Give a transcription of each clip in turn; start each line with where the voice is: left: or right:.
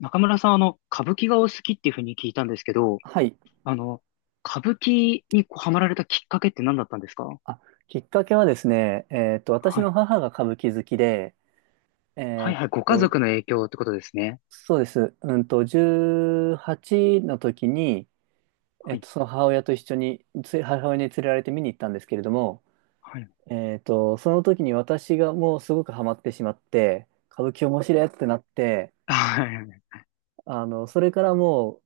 left: 中村さん、歌舞伎がお好きっていうふうに聞いたんですけど、
right: はい。
left: あの、歌舞伎にこうハマられたきっかけって何だったんですか？
right: あ、きっかけはですね、私
left: はい。
right: の母が歌舞伎好きで、
left: はい
right: えっ
left: はい。ご家
right: と、
left: 族の影響ってことですね。
right: そうです。18の時に、
left: はい。
right: その母親と一緒に、母親に連れられて見に行ったんですけれども、
left: はい。はい、
right: その時に私がもうすごくハマってしまって、歌舞伎面白いってなって、
left: あ、
right: それからも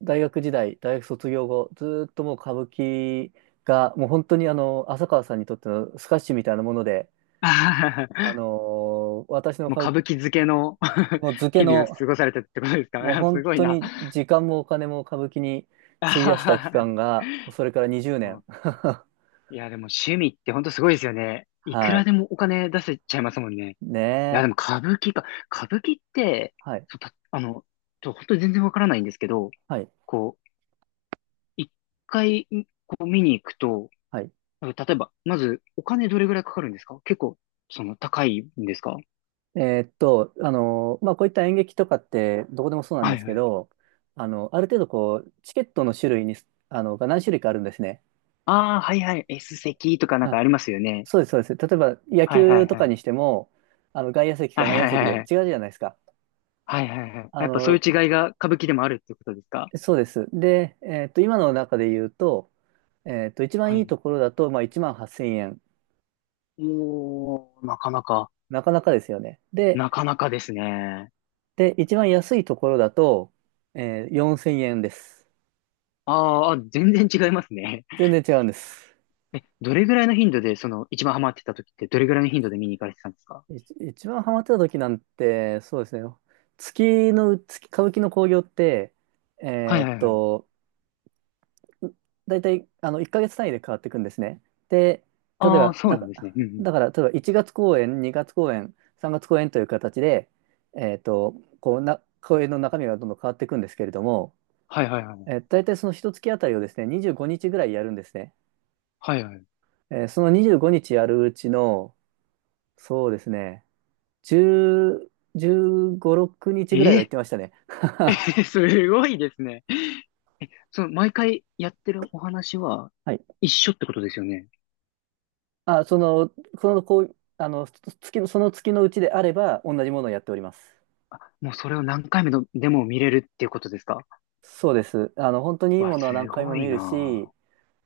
right: う、大学時代、大学卒業後、ずーっともう歌舞伎が、もう本当に浅川さんにとってのスカッシュみたいなもので、
left: はは。
right: あのー私 の
left: もう
right: 歌舞
left: 歌舞伎漬けの
right: もう漬け
left: 日々を
right: の、
left: 過ごされたってことですか？
right: も
left: い
right: う
left: や、
right: 本
left: すごい
right: 当
left: な。
right: に 時間もお金も歌舞伎に費やした期
left: あ
right: 間
left: ー、
right: が、それから20
left: も
right: 年。
left: う、 いや、でも趣味って本当すごいですよね。いく
right: は
left: ら
right: い。
left: でもお金出せちゃいますもんね。い
right: ね
left: や、でも
right: え。
left: 歌舞伎か。歌舞伎って、
right: はい。
left: そうたちょ、ほん、全然わからないんですけど、
right: はい。
left: こう、一回、こう見に行くと、
right: はい。
left: なんか例えば、まず、お金どれぐらいかかるんですか？結構、その、高いんですか？
right: まあ、こういった演劇とかって、どこでもそうなん
left: は
right: で
left: い
right: す
left: は
right: け
left: い。
right: ど、ある程度こう、チケットの種類に、あの、が何種類かあるんですね。
left: ああ、はいはい。S 席とかなんかあ
right: あ、
left: りますよね。
right: そうです、そうです。例えば、野
left: はいは
right: 球
left: い
right: とか
left: はい。
right: にしても、外野席
left: は
right: か
left: い
right: 内野席
left: は
right: で
left: い
right: 違
left: は
right: う
left: い。
right: じゃないですか。
left: はいはいはい。
right: あ
left: やっぱそうい
right: の、
left: う違いが歌舞伎でもあるってことですか？
right: そうです。で、今の中で言うと、一
left: は
right: 番いい
left: い。
right: ところだと、まあ、1万8000円。
left: おー、なかなか。
right: なかなかですよね。で、
left: なかなかですね。
right: 一番安いところだと、4000円です。
left: ああ、全然違いますね。
right: 全然違うんです。
left: え、どれぐらいの頻度で、その、一番ハマってた時って、どれぐらいの頻度で見に行かれてたんですか？
right: 一番ハマってた時なんて、そうですね。月、歌舞伎の興行って、
left: はい
right: え
left: は
right: っ
left: いはい。
right: と、大体あの1ヶ月単位で変わっていくんですね。で、例え
left: ああ、
right: ば、
left: そうなんですね。うんうん。
right: だから例えば1月公演、2月公演、3月公演という形で、えーと、こうな公演の中身がどんどん変わっていくんですけれども、
left: はいはいはい。
right: 大体その1月あたりをですね、25日ぐらいやるんですね。
left: はいはい。
right: その25日やるうちの、そうですね、10、15、6日ぐらいは行っ
left: え
right: てましたね。
left: ー、すごいですね。その、毎回やってるお話は
right: はい。
left: 一緒ってことですよね。
right: あ、その、こう、その月のうちであれば、同じものをやっております。
left: あ、もうそれを何回目のでも見れるっていうことですか？
right: そうです。本当にいい
left: わ、
right: ものは何
left: す
right: 回
left: ご
right: も見
left: い
right: るし、
left: な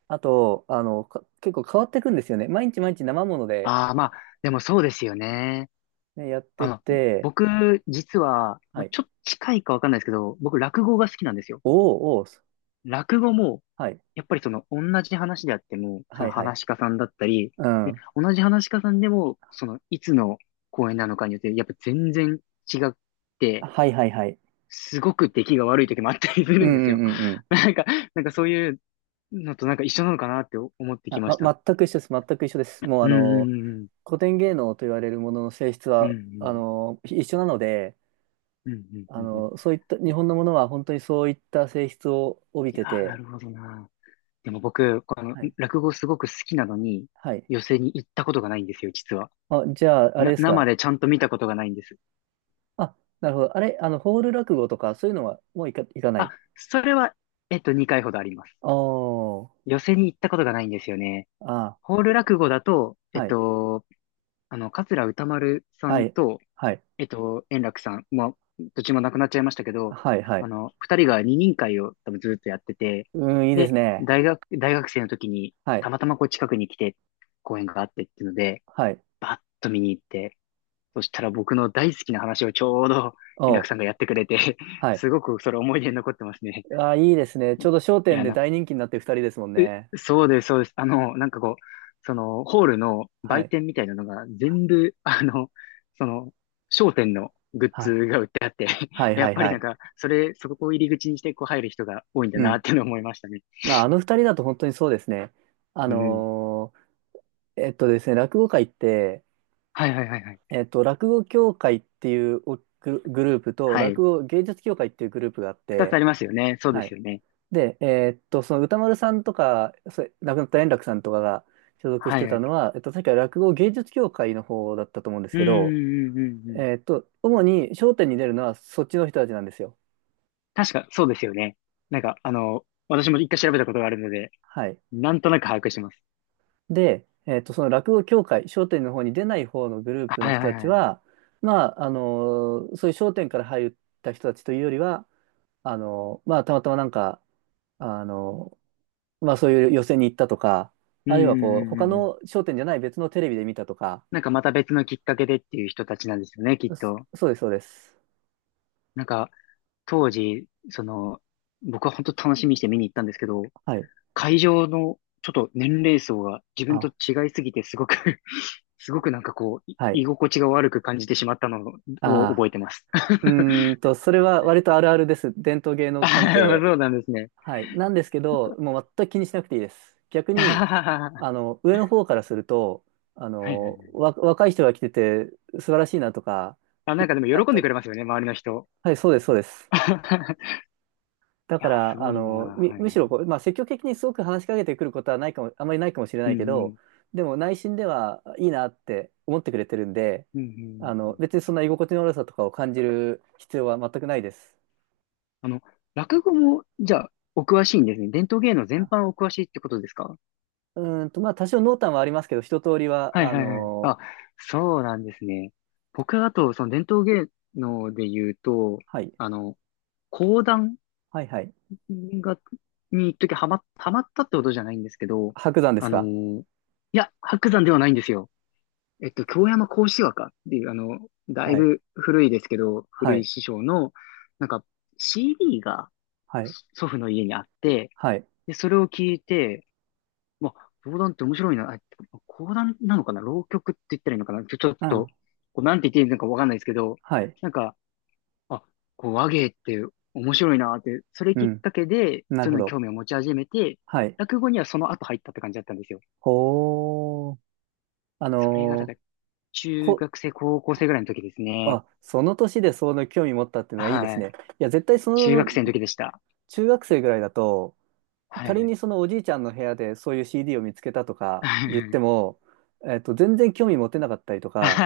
right: あと、結構変わっていくんですよね。毎日毎日生もの
left: あ。
right: で、
left: ああ、まあ、でもそうですよね。
right: ね、やっ
left: あ
right: てっ
left: の、
right: て、
left: 僕、実は、
right: は
left: まあ、
right: い。
left: ちょっと近いかわかんないですけど、僕、落語が好きなんですよ。
right: おーおー、
left: 落語も
right: はい。
left: やっぱりその同じ話であっても、そ
right: は
left: の
right: いは
left: 話
right: い。
left: し家さんだったり、
right: う
left: で、
right: ん。
left: 同じ話し家さんでも、そのいつの公演なのかによって、やっぱ全然違って、
right: はいはいはい。
left: すごく出来が悪い時もあったりす
right: う
left: る
right: ん
left: んで
right: う
left: す
right: ん
left: よ。
right: うんうん。
left: なんか、そういうのとなんか一緒なのかなって思ってき
right: あ、
left: ました。
right: ま、全く一緒です。全く一緒です。もう
left: うんうん
right: 古典芸能と言われるものの性質
left: うんう
right: は、
left: ん。
right: 一緒なので、
left: うんうんうんうんうんうんうんうんうん。
right: そういった、日本のものは本当にそういった性質を帯び
left: いや
right: て
left: ー、な
right: て、
left: るほどな。でも僕、この
right: はい。
left: 落語すごく好きなのに、
right: はい。
left: 寄席に行ったことがないんですよ、実は。
right: あ、じゃあ、あれ
left: な、
right: です
left: 生
right: か？
left: でちゃんと見たことがないんです。
right: あ、なるほど。あれ、ホール落語とか、そういうのはもういかな
left: あ、
right: い。
left: それは、2回ほどあります。
right: おー、
left: 寄席に行ったことがないんですよね。
right: あ
left: ホール落語だと、
right: ー、はい、
left: 桂歌丸さ
right: は
left: ん
right: い、
left: と、
right: はい、
left: 円楽さん、まあ、どっちも亡くなっちゃいましたけど、
right: はい、は
left: あ
right: い。
left: の、二人が二人会を多分ずっとやってて、
right: うーん、いいで
left: で、
right: すね。
left: 大学生の時に、
right: はい、
left: たまたまこう近くに来て、公演があってっていうので、
right: はい、
left: バッと見に行って、そしたら僕の大好きな話をちょうど
right: お
left: 円楽さんが
right: ー、
left: やってくれて、
right: はい。
left: すごくそれ思い出に残ってますね。
right: あー、いいですね。ちょうど笑
left: い
right: 点
left: や、
right: で
left: な、
right: 大人気になってる二人ですもんね。
left: そうです、そうです。あの、なんかこう、その、ホールの
right: は
left: 売
right: い、
left: 店みたいなのが全部、あの、その、商店のグッ
right: は
left: ズ
right: い、
left: が売ってあって、
right: はい、
left: や
right: は
left: っ
right: い、
left: ぱ
right: は
left: りなん
right: い。
left: か、それ、そこを入り口にしてこう入る人が多いんだ
right: う
left: なっ
right: ん。
left: ていうのを思いましたね。
right: まあ、あの二人だと本当にそうですね。あ
left: うん。
right: のーですね、落語界って、
left: はいはいはいはい。
right: 落語協会っていうおグルグループと、
left: は
right: 落
left: い。
right: 語芸術協会っていうグループがあっ
left: 二つ
right: て、
left: ありますよね。そうで
right: は
left: す
right: い。
left: よね。
right: で、その歌丸さんとか、それ亡くなった円楽さんとかが所属し
left: はい
right: て
left: は
right: た
left: い。
right: のは、確か落語芸術協会の方だったと思うんです
left: うん、
right: けど、
left: うん、うん、うん。
right: 主に笑点に出るのはそっちの人たちなんですよ。
left: 確か、そうですよね。なんか、あの、私も一回調べたことがあるので、
right: はい。
left: なんとなく把握してます。
right: で、その落語協会、笑点の方に出ない方のグループの
left: はい
right: 人
left: はい
right: たち
left: はい。
right: は、まあ、そういう笑点から入った人たちというよりは、まあ、たまたまなんか、あのまあ、そういう寄席に行ったとか、
left: うん、う
right: あ
left: ん、
right: るいはこう、
left: う
right: 他
left: ん、うんう
right: の
left: ん。
right: 笑点じゃない別のテレビで見たとか、
left: なんかまた別のきっかけでっていう人たちなんですよね、きっ
right: そ
left: と。
right: そうです、そうです。
left: なんか、当時、その、僕は本当楽しみにして見に行ったんですけど、
right: はい。
left: 会場のちょっと年齢層が自分と
right: あ、
left: 違いすぎてすごく、 すごくなんかこう、い、
right: は
left: 居
right: い。
left: 心地が悪く感じてしまったのを覚え
right: あ
left: てます。
right: ー、それは割とあるあるです。伝統芸能関
left: あ、
right: 係。
left: そうなんですね。
right: はい。なんですけど、もう全く気にしなくていいです。逆
left: あ
right: に、
left: はははは。
right: 上の方からすると、
left: はいはいはい。
right: 若い人が来てて素晴らしいなとか、
left: あ、なんか
right: 嬉
left: で
right: し
left: も
right: いなっ
left: 喜んで
right: て。
left: くれますよね、周りの人。
right: はい、そうです、そうです。だ
left: い
right: か
left: や、す
right: ら、
left: ごいな。はい
right: む
left: は
right: し
left: い。
right: ろこう、まあ、積極的にすごく話しかけてくることはないかも、あまりないかもしれ
left: う
right: な
left: ん
right: いけ
left: う
right: ど、
left: ん。
right: でも内心ではいいなって思ってくれてるんで、
left: うんうんうんうん。
right: 別にそんな居心地の悪さとかを感じる必要は全くないです。
left: あの、落語も、じゃあ、お詳しいんですね。伝統芸能全
right: あ
left: 般お詳しいってことですか？
right: まあ、多少濃淡はありますけど、一通り
left: は
right: は、
left: いはいはい。あ、そうなんですね。僕はあと、その伝統芸能で言うと、
right: はい、
left: あの、講談
right: はいはい。
left: が、に一時ハマ、ハマったってことじゃないんですけど、
right: 白山です
left: あの
right: か？
left: ー、いや、白山ではないんですよ。えっと、京山幸枝若っていう、あの、だい
right: はい、
left: ぶ古いですけど、
right: は
left: 古い
right: い、
left: 師匠の、なんか、CD が
right: はい、
left: 祖父の家にあって、
right: はい、
left: で、それを聞いて、まあ、講談って面白いな。あ、講談なのかな、浪曲って言ったらいいのかな、ちょ、ちょっ
right: う
left: と、
right: ん、
left: こうなんて言っていいのかわかんないですけど、
right: はい、
left: なんか、あ、こう、和芸って面白いなって、それ
right: う
left: きっ
right: ん、
left: かけで、
right: なる
left: そういう
right: ほ
left: のに
right: ど。
left: 興味を持ち始めて、
right: はい。
left: 落語にはその後入ったって感じだったんですよ。
right: ほー、あ
left: それが、だか
right: の、
left: ら、中
right: こ、
left: 学生、高校生ぐらいの時ですね。
right: あ、その年でその興味持ったっていうのはいいです
left: はい。
right: ね。いや、絶対そ
left: 中
right: の
left: 学生の時でした。
right: 中学生ぐらいだと、
left: は
right: 仮
left: い。
right: にそのおじいちゃんの部屋でそういう CD を見つけたとか言っても、全然興味持てなかったりとか、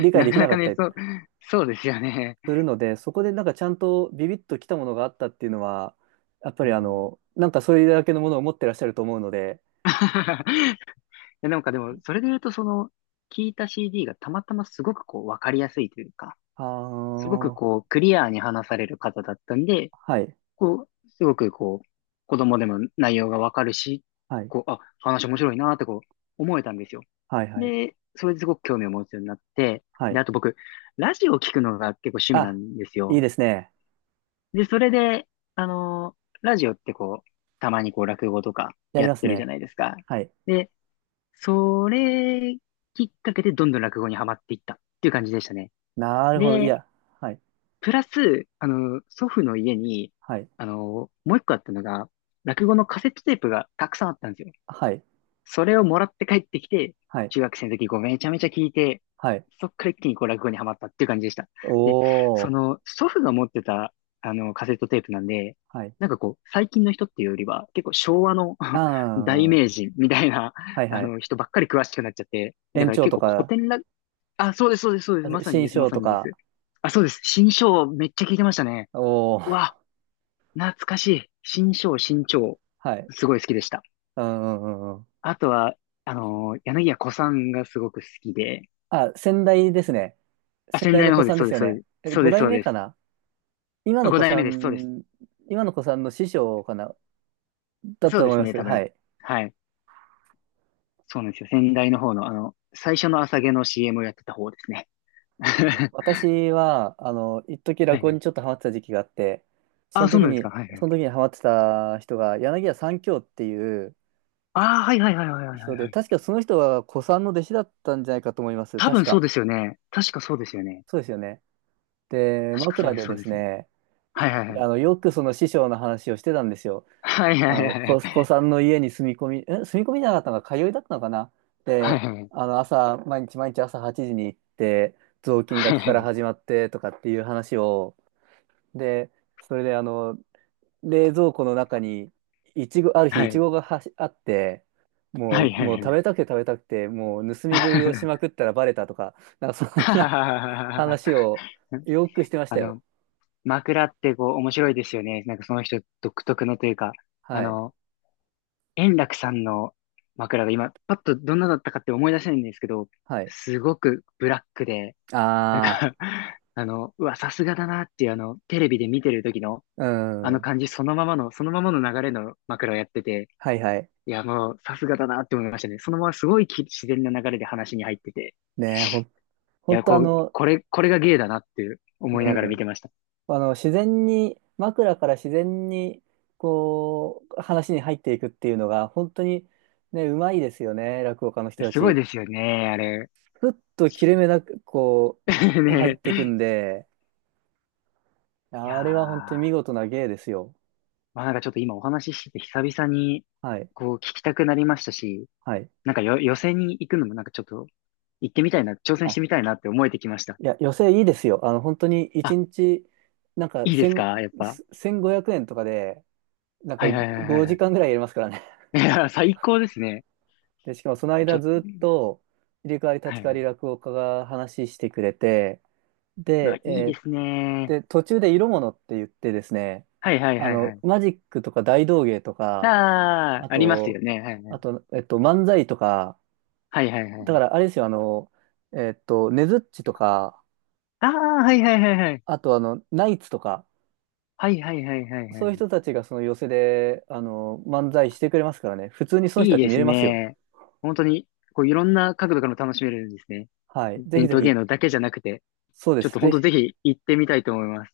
right: 理 解
left: な
right: で
left: か
right: きな
left: な
right: か
left: か
right: った
left: ね、
right: り
left: そうですよね。
right: するので、そこでなんかちゃんとビビッときたものがあったっていうのは、やっぱ
left: う
right: り
left: ん。
right: なんかそれだけのものを持ってらっしゃると思うので、
left: で、なんかでも、それで言うと、その、聞いた CD がたまたますごくこう、わかりやすいというか、
right: あ
left: すごく
right: ー、
left: こう、クリアに話される方だったんで、
right: はい、
left: こう、すごくこう、子供でも内容がわかるし、
right: はい、
left: こう、あ、話面白いなーってこう、思えたんですよ。
right: はい、はい、
left: で、それですごく興味を持つようになって、
right: は
left: で、
right: い。
left: あと僕、ラジオを聞くのが結構趣味な
right: あ、
left: んです
right: い
left: よ。
right: いですね。
left: で、それで、あのーラジオってこう、たまにこう、落語とか
right: やり
left: やっ
right: ます
left: てるじゃ
right: ね。
left: ないですか。
right: はい。
left: で、それきっかけでどんどん落語にはまっていったっていう感じでしたね。
right: なるほど。い
left: で、
right: や、はい。
left: プラス、あの、祖父の家に、
right: はい。
left: あの、もう一個あったのが、落語のカセットテープがたくさんあったんですよ。
right: はい。
left: それをもらって帰ってきて、
right: はい。
left: 中学生の時こうめちゃめちゃ聞いて、
right: はい。
left: そっから一気にこう落語にはまったっていう感じでした。で、
right: お
left: そ
right: ー。
left: の祖父が持ってたあのカセットテープなんで、
right: はい。
left: なんかこう最近の人っていうよりは結構昭和の、
right: あ
left: 大名
right: あ。
left: 人みたいな
right: はい
left: あ
right: はい。
left: の人ばっかり詳しくなっちゃって、だ
right: 延
left: から
right: 長
left: 結
right: と
left: 構古
right: か、
left: 典落、あ、そうです、そうです、そうで
right: あ
left: す、まさに
right: 新
left: です、ま
right: 章
left: さ
right: と
left: にで
right: か。
left: す。あ、そうです。新章めっちゃ聞いてましたね。
right: お
left: う
right: ー。
left: わ、懐かしい。新章、新章。
right: はい。
left: すごい好きでした。
right: うんうんうんうん。
left: あとは、あのー、柳家小さんがすごく好きで、
right: あ、先代ですね。
left: あ、
right: 先
left: 先
right: 代
left: 代
right: の
left: の
right: 子
left: 方で
right: さ
left: す、
right: んで
left: そう
right: す
left: で
right: よ
left: す、そう
right: ね。
left: です、
right: え、
left: そう
right: 5
left: です、
right: 代
left: そう
right: 目
left: で
right: か
left: す。
right: な。今の
left: 五
right: 子
left: 代
right: さ
left: 目です、そうです。
right: ん、今の子さん、の師匠かな、だ
left: そう
right: と
left: で
right: 思い
left: す
right: ま
left: ね、
right: す。
left: 多
right: は
left: 分。
right: い。
left: はい。そうなんですよ。先代の方の、あの、最初の朝毛の CM をやってた方ですね。は
right: 私は、一時
left: い
right: 落
left: は
right: 語に
left: い。
right: ちょっとハマってた時期があって、
left: あ、そうなんですか。はいは
right: その
left: い。
right: 時にハマってた人が、柳家三喬っていう、
left: ああ、はいはいはいはいはいは
right: 人
left: い
right: で、
left: はい。
right: 確かその人は古参の弟子だったんじゃないかと思います。
left: 多
right: 確
left: 分そう
right: か。
left: ですよね。確かそうですよね。
right: そうですよね。で、
left: 確かそう
right: 枕
left: です、
right: で
left: そ
right: で
left: うで
right: す
left: す。
right: ね、
left: はいはいはい。
right: よくその師匠の話をしてたんですよ。
left: はいはいはい
right: 古参の家に住み込み、住み込みじゃなかったのか、通いだったのかな。
left: は
right: で、
left: い。
right: 朝、毎日毎日朝8時に行って、雑巾が
left: はい
right: け
left: は
right: から
left: い
right: 始まってとかっていう話を、で、それで冷蔵庫の中に、いちご、ある日、
left: は
right: いち
left: い。
right: ごがはしあって、
left: はいはいはい。はい
right: もう
left: はいはい
right: 食
left: はい。
right: べたくて食べたくて、もう盗み食いをしま くったらバレたとか、なんかそん
left: はは
right: な
left: はは はは。
right: 話を よくしてまし
left: あ
right: た
left: の、
right: よ。
left: 枕ってこう面白いですよね。なんかその人独特のというか、あ
right: はい。
left: の、円楽さんの枕が今、パッとどんなだったかって思い出せないんですけど、
right: はい。
left: すごくブラックで、なんか、
right: あ
left: あの、うわ、さすがだなっていう、あの、テレビで見てる時の、あ
right: あ、う
left: の
right: ん。
left: 感じそのままの、そのままの流れの枕をやってて、
right: はいはい。
left: いや、もう、さすがだなって思いましたね。そのまますごい、き、自然な流れで話に入ってて、
right: ねえ、
left: い
right: ほん
left: や、
right: と
left: こう、これ、これが芸だなって思い
right: う
left: ながら見
right: ん。
left: てました。
right: 自然に、枕から自然に、こう、話に入っていくっていうのが、本当にね、うまいですよね、落語家の人た
left: すごい
right: ち。
left: ですよね、あれ。
right: ふっと切れ目なく、こ う、入っ
left: ね
right: て
left: え、
right: くんで、
left: いや
right: あれは本当に見
left: ー、
right: 事な芸ですよ。
left: まあなんかちょっと今お話ししてて久々に
right: はい。
left: こう聞きたくなりましたし、
right: はい。
left: なんかよ、予選に行くのもなんかちょっと行ってみたいな、挑戦し
right: あ、
left: てみたいなって思えてきました。
right: いや、寄席いいですよ。本当に1
left: あ、
right: 日、なんか、
left: いいですか、やっぱ。
right: 1500円とかで、なんか
left: はいはいはいは
right: 5
left: い。
right: 時間ぐらいやりますからね。
left: いやー、最高ですね。
right: で、しかもその
left: ちょ
right: 間
left: っと、
right: ずっと、入れ替わり
left: は
right: 立ち替
left: い
right: わ
left: は
right: り
left: い。
right: 落語家が話してくれて、
left: うわ、
right: で、
left: いい
right: え
left: で
right: ー
left: すね。
right: で、途中で色物って言ってですね、
left: はいはいはいはい。
right: マジックとか大道芸とか、
left: あ
right: あ
left: ー、ありますよ
right: と、
left: ね。はいはい。
right: 漫才とか、
left: はいはいはいは
right: だか
left: い。
right: らあれですよ、ねづっちとか、
left: あー、はいはいはいはい。
right: あとナイツとか、
left: はいはいはいはいは
right: そういう
left: い。
right: 人たちがその寄席で、漫才してくれますからね、普通にその
left: い
right: 人
left: い
right: たち
left: で
right: 見
left: す
right: れますよ。
left: ね。本当に、こういろんな角度からも楽しめるんですね。
right: はい。ぜひ
left: 伝
right: ぜ
left: 統芸
right: ひ、
left: 能だけじゃなくて、
right: そうで
left: ちょっ
right: す。
left: と本
right: ぜ
left: 当
right: ひ
left: ぜひ行ってみたいと思います。